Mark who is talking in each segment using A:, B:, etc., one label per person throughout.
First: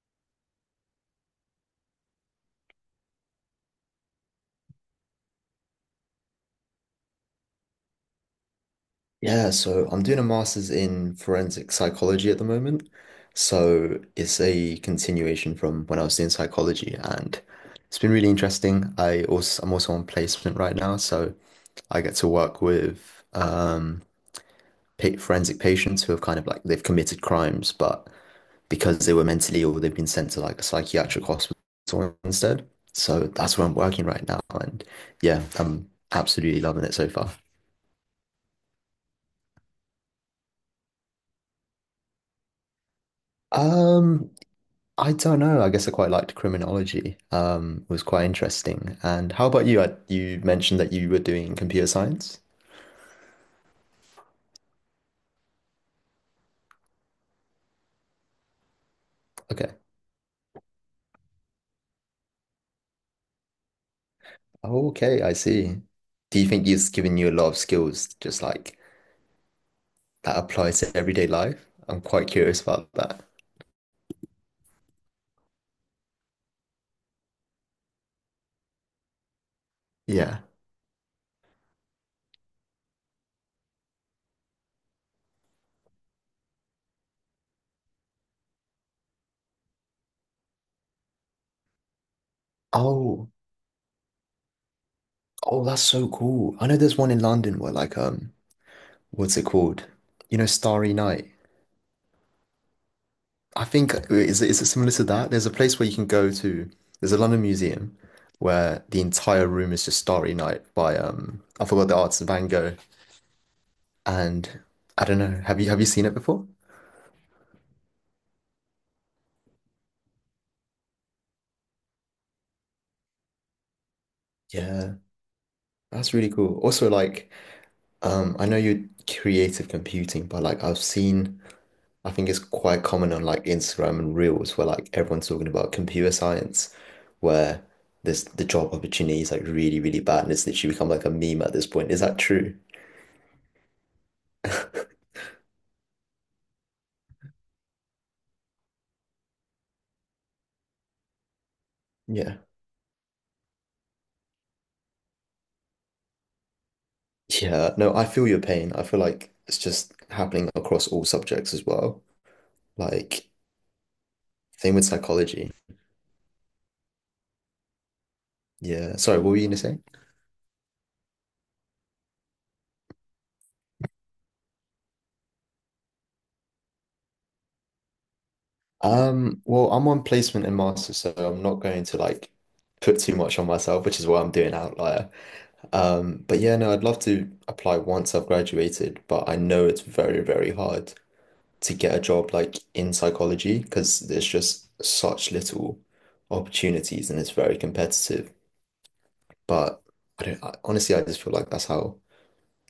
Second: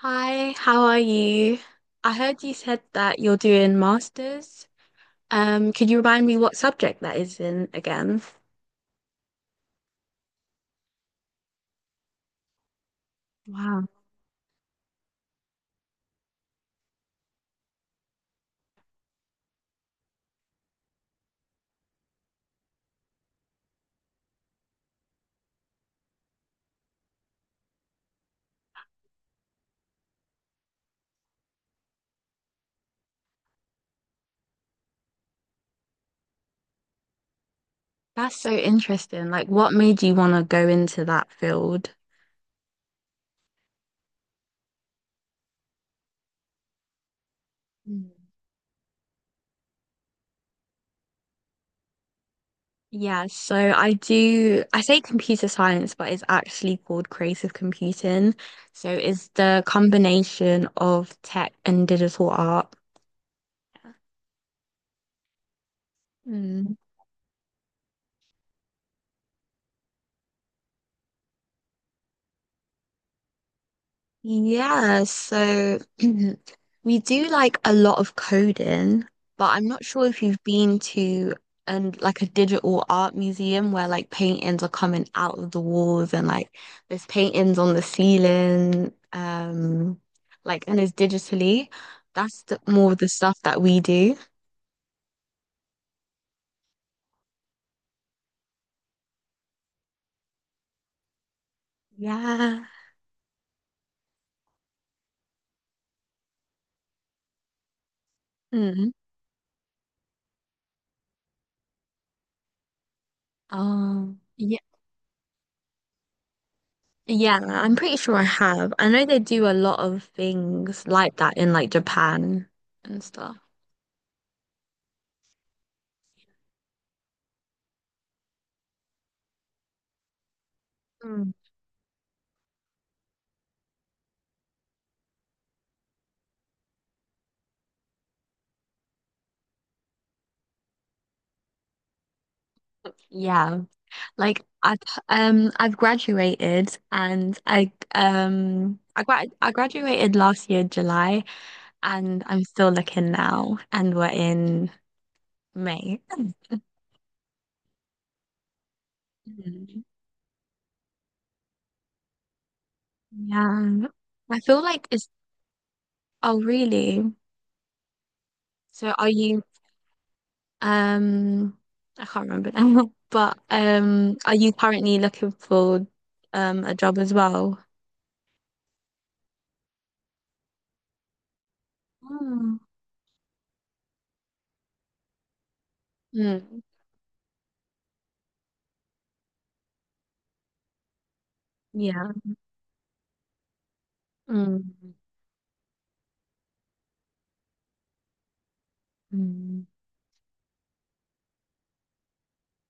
A: Hi, how are you? I heard you said that you're doing masters. Could you remind me what subject that is in again?
B: Yeah, so I'm doing a master's in forensic psychology at the moment.
A: Wow,
B: So it's a continuation from when I was doing psychology, and it's been really interesting. I'm also on placement right now, so I get to work with pa forensic patients who have kind of like they've committed crimes, but because they were mentally ill, they've been sent to like a psychiatric hospital instead. So that's where I'm working right now, and yeah, I'm absolutely loving it so far.
A: that's so interesting. Like, what made you want to go into that field?
B: Um, I don't know. I guess I quite liked criminology. It was
A: Mm.
B: quite interesting. And how about you? You mentioned that you were doing computer science.
A: Yeah, so I say computer science, but it's actually called creative computing. So it's the
B: Okay.
A: combination of tech and digital art.
B: Okay, I see. Do you think
A: Mm.
B: it's given you a lot of skills just like that applies to everyday life? I'm quite curious about that.
A: Yeah, so we do like a lot of coding, but I'm not sure if
B: Yeah.
A: you've been to and like a digital art museum where like paintings are coming out of the walls and like there's paintings on the ceiling, like and it's digitally. That's more of the
B: Oh,
A: stuff that we do.
B: oh, that's so cool. I know there's one in London where like what's it called? You know, Starry Night.
A: Yeah.
B: I think is it similar to that? There's a place where you can go to. There's a London museum where
A: Mm.
B: the entire room is just Starry Night by I forgot the artist, Van Gogh.
A: Oh, yeah,
B: And I don't know. Have you seen it before?
A: yeah, I'm pretty sure I have. I know they do a lot of things like that in like Japan and stuff.
B: Yeah, that's really cool. Also, like I know you're creative computing, but like I've
A: Mm.
B: seen I think it's quite common on like Instagram and Reels where like everyone's talking about computer science, where there's the job opportunity is like really really bad and it's literally become like a meme at this point. Is that true?
A: Yeah, like I've graduated and I graduated last year July and
B: Yeah.
A: I'm still looking now and we're in May.
B: Yeah, no, I feel your pain. I feel like it's
A: Mhm.
B: just happening across all subjects as well. Like,
A: Yeah. I feel
B: same with
A: like it's.
B: psychology.
A: Oh, really? So
B: Yeah.
A: are
B: Sorry, what were
A: you
B: you gonna say?
A: um I can't remember now, but are you currently looking for a job as well?
B: Well, I'm on placement and master, so I'm not going to like
A: Mm.
B: put too much on myself, which is why I'm doing Outlier. But yeah,
A: Mm.
B: no, I'd love to apply once I've graduated, but I know it's very, very hard to get a
A: Yeah.
B: job like in psychology because there's
A: Mm.
B: just such little opportunities and it's very competitive.
A: Mm.
B: But I don't, I, honestly, I just feel like that's how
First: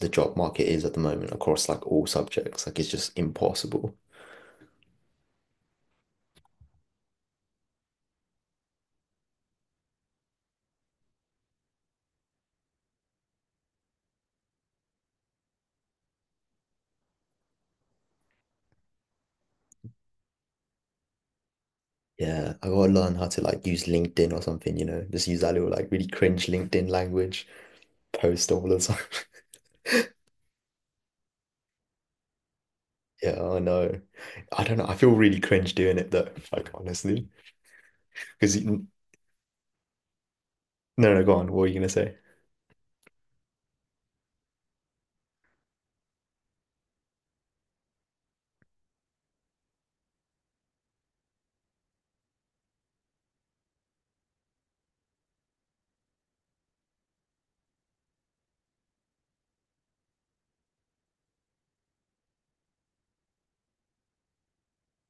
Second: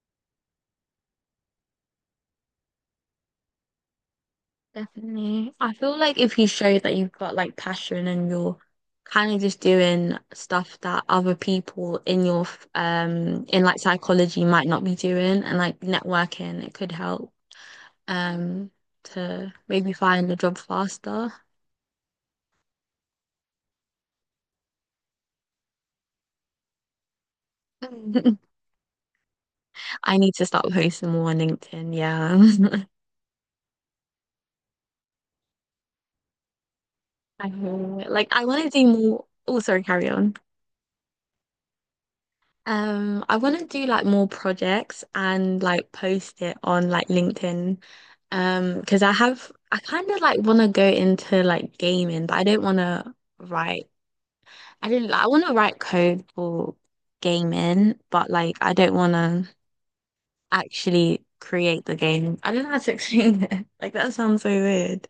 B: the job market is at the moment across like all subjects. Like it's just impossible.
A: Definitely. I feel like if you show that you've got like passion and you're kind of just doing stuff that other people in your in like psychology might not be doing and like networking, it could help um to maybe find a job faster.
B: Yeah, I gotta learn how to like use LinkedIn or something, you know, just use that little like really cringe LinkedIn language, post all the time.
A: I need to start posting more on LinkedIn, yeah.
B: Yeah, I know. I don't know. I feel really cringe doing it though, like honestly.
A: I feel it. Like I
B: Because
A: want to do
B: you,
A: more. Oh, sorry, carry on.
B: no, No, go on. What were you gonna say?
A: I want to do like more projects and like post it on like LinkedIn. Because I kind of like want to go into like gaming, but I don't want to write. I don't like, I want to write code for gaming, but like I don't want to actually create the game. I don't know how to explain it. Like that sounds so weird.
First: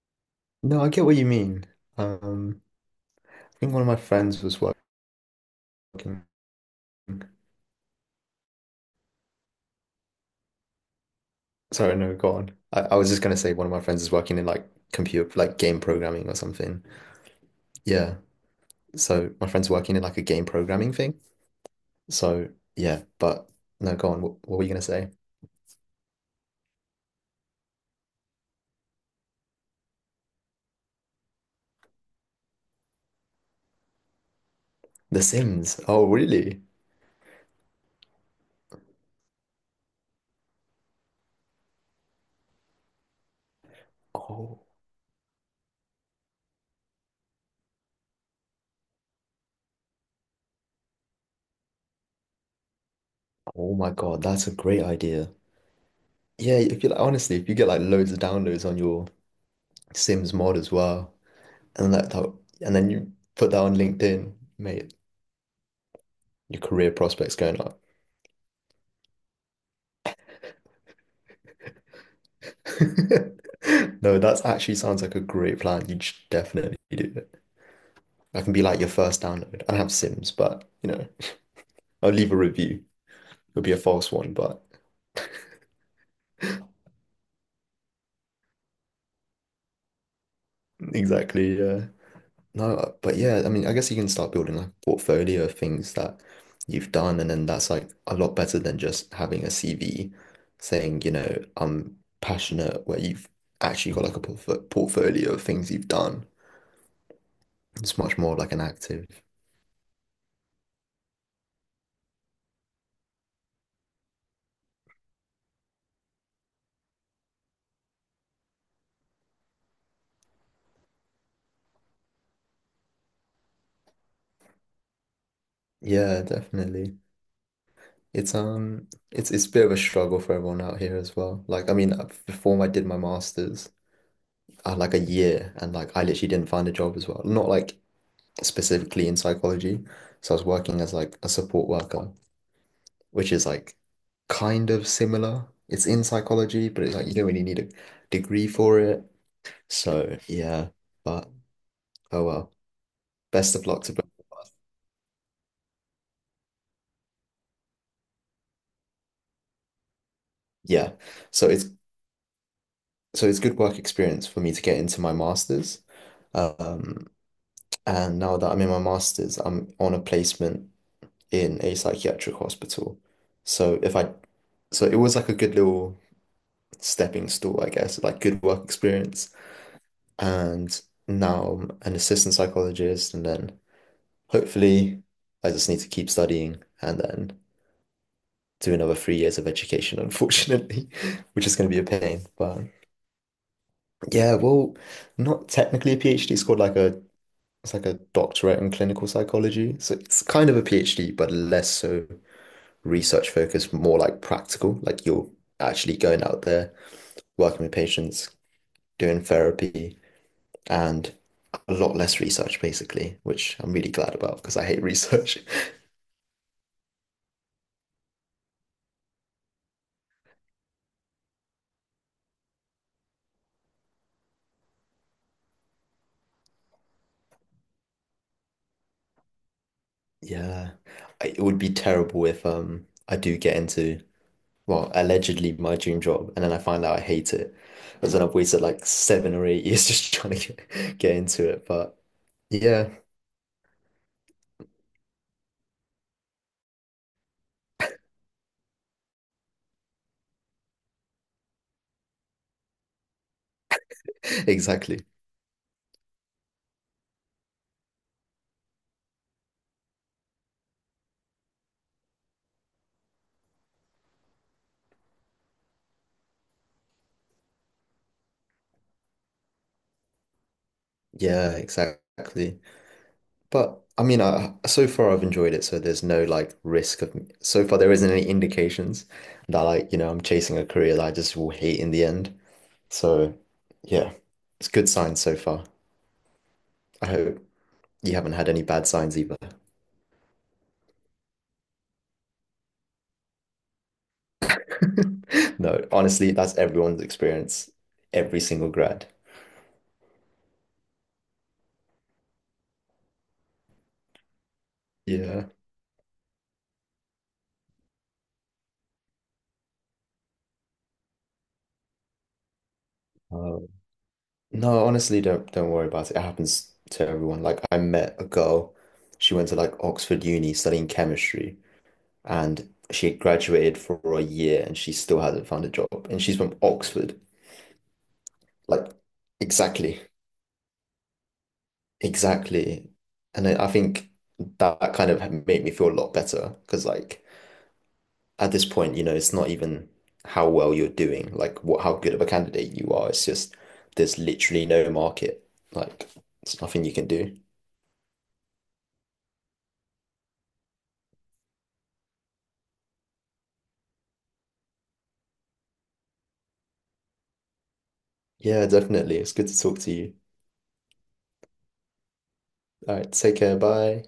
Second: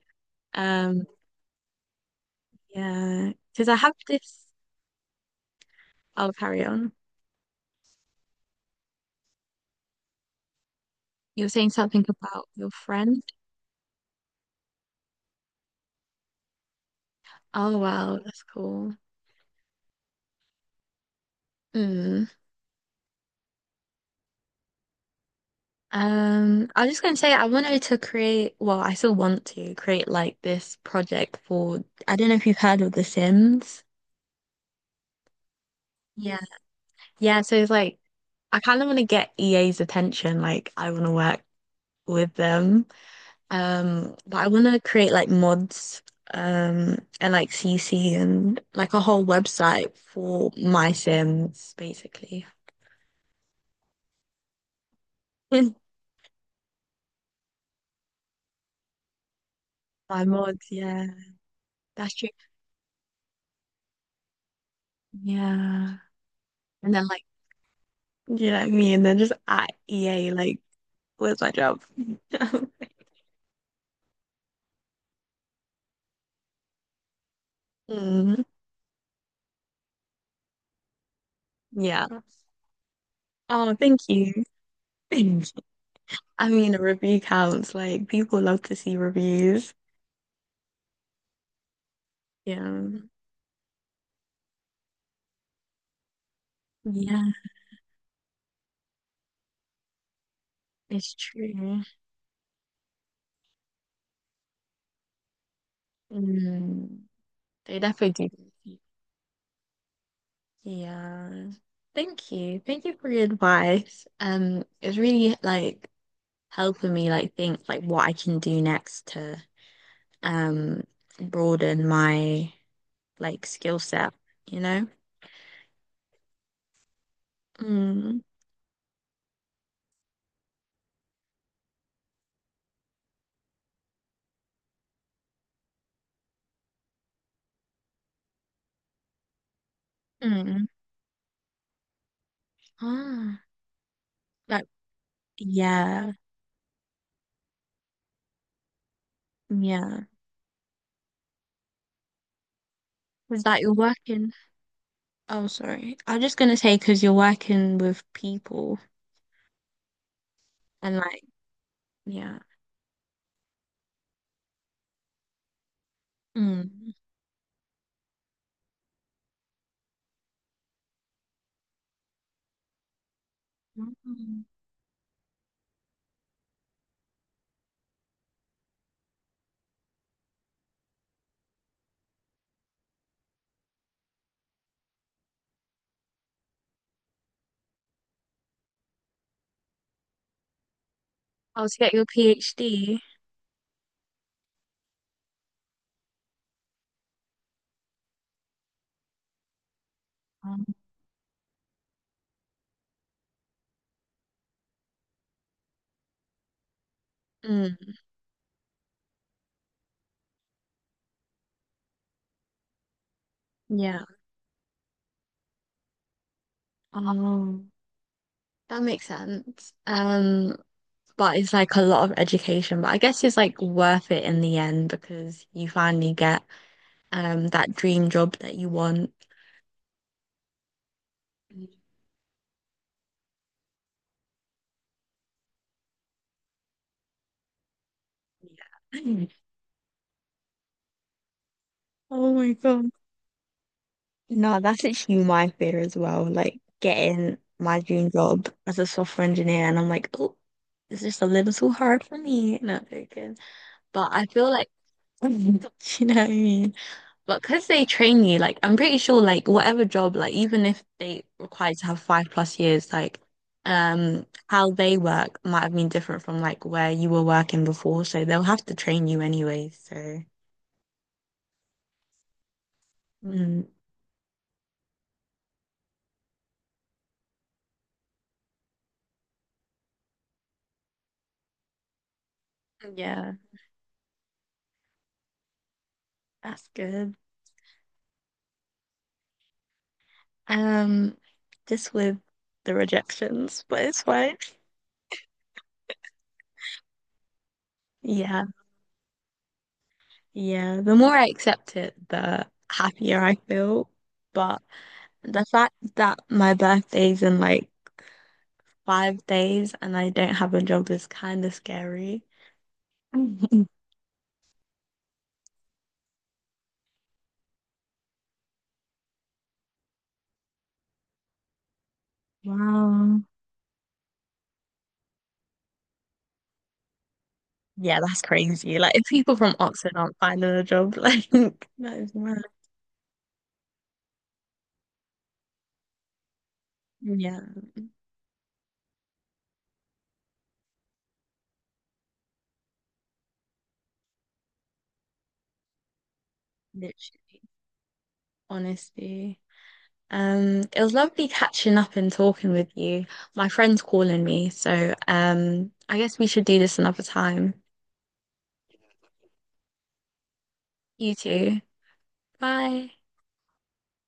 B: No, I
A: Um,
B: get what you mean. Um,
A: yeah,
B: I
A: because
B: think
A: I
B: one of
A: have
B: my friends
A: this.
B: was working.
A: I'll carry on. You were saying
B: Sorry,
A: something
B: no, go
A: about
B: on.
A: your
B: I was
A: friend.
B: just gonna say one of my friends is working in like computer, like game programming or something.
A: Oh
B: Yeah.
A: wow, that's cool.
B: So my friend's working in like a game programming thing.
A: Mm.
B: So yeah, but no, go on. What were you gonna say?
A: I was just going to say, I wanted to create, well, I still want to create like this project for, I don't know if you've heard of The Sims.
B: The Sims. Oh,
A: Yeah.
B: really?
A: Yeah, so it's like, I kind of want to get EA's attention. Like, I want to work with them. But I
B: Oh,
A: want to create like mods, and like CC and like a whole website for my Sims, basically.
B: oh my God, that's a great idea. Yeah, if you like, honestly, if you get like loads of downloads on your
A: My
B: Sims mod
A: mods,
B: as
A: yeah.
B: well, and that,
A: That's true.
B: that and then you put that on LinkedIn, mate,
A: Yeah.
B: your career
A: And then like,
B: prospects going up.
A: you know what I mean? And then just at EA, like, where's my job?
B: No, that's actually sounds like a great plan. You should definitely do it.
A: Mm,
B: That can be like your first download. I don't have Sims, but you know, I'll
A: yeah.
B: leave a review. It'll be
A: Oh,
B: a
A: thank
B: false one,
A: you.
B: but
A: I mean, a review counts. Like, people love to see reviews.
B: exactly, yeah. No,
A: Yeah.
B: but yeah, I mean, I guess you can start building like a portfolio of things that you've done, and
A: Yeah,
B: then that's like a lot better than just having a CV saying, you
A: it's
B: know,
A: true.
B: I'm passionate, where you've actually got like a portfolio of things you've done.
A: Mm, they
B: It's much
A: definitely
B: more like an
A: do.
B: active.
A: Yeah. Thank you. Thank you for your advice. It's really like helping me like think like what I can do next to um broaden my like skill set, you know?
B: Yeah, definitely.
A: Mm,
B: It's a bit of a struggle for everyone out here as well. Like I mean before I did my master's, I had like a year and like I literally didn't find a job as well. Not like specifically in psychology. So I was
A: mm.
B: working as like a support worker, which
A: Ah,
B: is like
A: that,
B: kind of similar. It's in
A: yeah,
B: psychology, but it's like you don't really need a degree for it.
A: yeah.
B: So yeah, but oh well.
A: It's
B: Best
A: like
B: of
A: you're
B: luck to both.
A: working. Oh, sorry. I was just gonna say because you're working with people and
B: Yeah.
A: like,
B: So it's
A: yeah.
B: so it's good work experience for me to get into my master's.
A: Mm.
B: Um, And now that I'm in my master's, I'm on a placement in a psychiatric hospital. So if I,
A: Mm.
B: so it was like a good little stepping stool, I guess, like good work experience. And now I'm an assistant psychologist, and then hopefully I just need to keep studying and then do another 3 years of education, unfortunately, which is
A: Oh,
B: going to
A: to
B: be
A: get
B: a
A: your
B: pain. But
A: PhD.
B: yeah, well, not technically a PhD. It's like a doctorate in clinical psychology. So it's kind of a
A: Um,
B: PhD, but less so research focused, more like practical, like you're actually going out there, working with
A: Mm,
B: patients, doing therapy, and a lot less research basically, which I'm really
A: yeah.
B: glad about because I hate research.
A: Oh, that makes sense. But it's like a lot of education, but I guess it's like worth it in the end because you finally get that dream job that you want.
B: Yeah, it would be terrible if I do get into well allegedly my dream job and then I find out I hate it, because then I've wasted like
A: Yeah.
B: seven or eight years just trying to get into it. But
A: Oh my
B: yeah,
A: God. No, that's literally my fear as well. Like getting my dream job as a software engineer, and I'm like, oh, it's just a little too hard for me. No, I'm joking. But I feel like,
B: exactly.
A: you know what I mean? But because they train you, like, I'm pretty sure, like, whatever job, like, even if they require you to have 5+ years, like, how they work might have been different from like where you were working before. So they'll have to train you anyway. So,
B: Yeah, exactly.
A: mm,
B: But I mean, I, so far I've enjoyed it, so there's no like risk of so far there isn't any indications that like, you know, I'm chasing a career that I just will hate in the end.
A: yeah,
B: So yeah, it's good signs so far.
A: that's
B: I
A: good.
B: hope you haven't had any bad signs either.
A: Um, just with the rejections, but it's fine.
B: No, honestly, that's everyone's experience, every
A: Yeah,
B: single grad.
A: yeah. The more I accept it, the happier I feel. But the
B: Yeah.
A: fact that my birthday's in like 5 days and I don't have a job is kind of scary.
B: Um, no, honestly, don't worry about it. It happens to everyone. Like I met a girl, she went to like Oxford Uni studying chemistry, and she had
A: Wow.
B: graduated for a year and she still hasn't found a job. And she's from Oxford.
A: Yeah, that's crazy.
B: Like,
A: Like, if people from Oxford
B: exactly,
A: aren't finding a job, like, that is mad.
B: exactly. And I think that kind of made me feel a lot better because, like,
A: Yeah,
B: at this point, you know, it's not even how well you're doing, like, what how good of a candidate you are. It's just there's literally no market. Like, there's nothing you can do.
A: literally. Honestly. It was lovely catching up and talking with you. My friend's calling me, so I guess we should do this another time.
B: Yeah, definitely. It's good to talk to you.
A: You too. Bye.
B: All right, take care. Bye.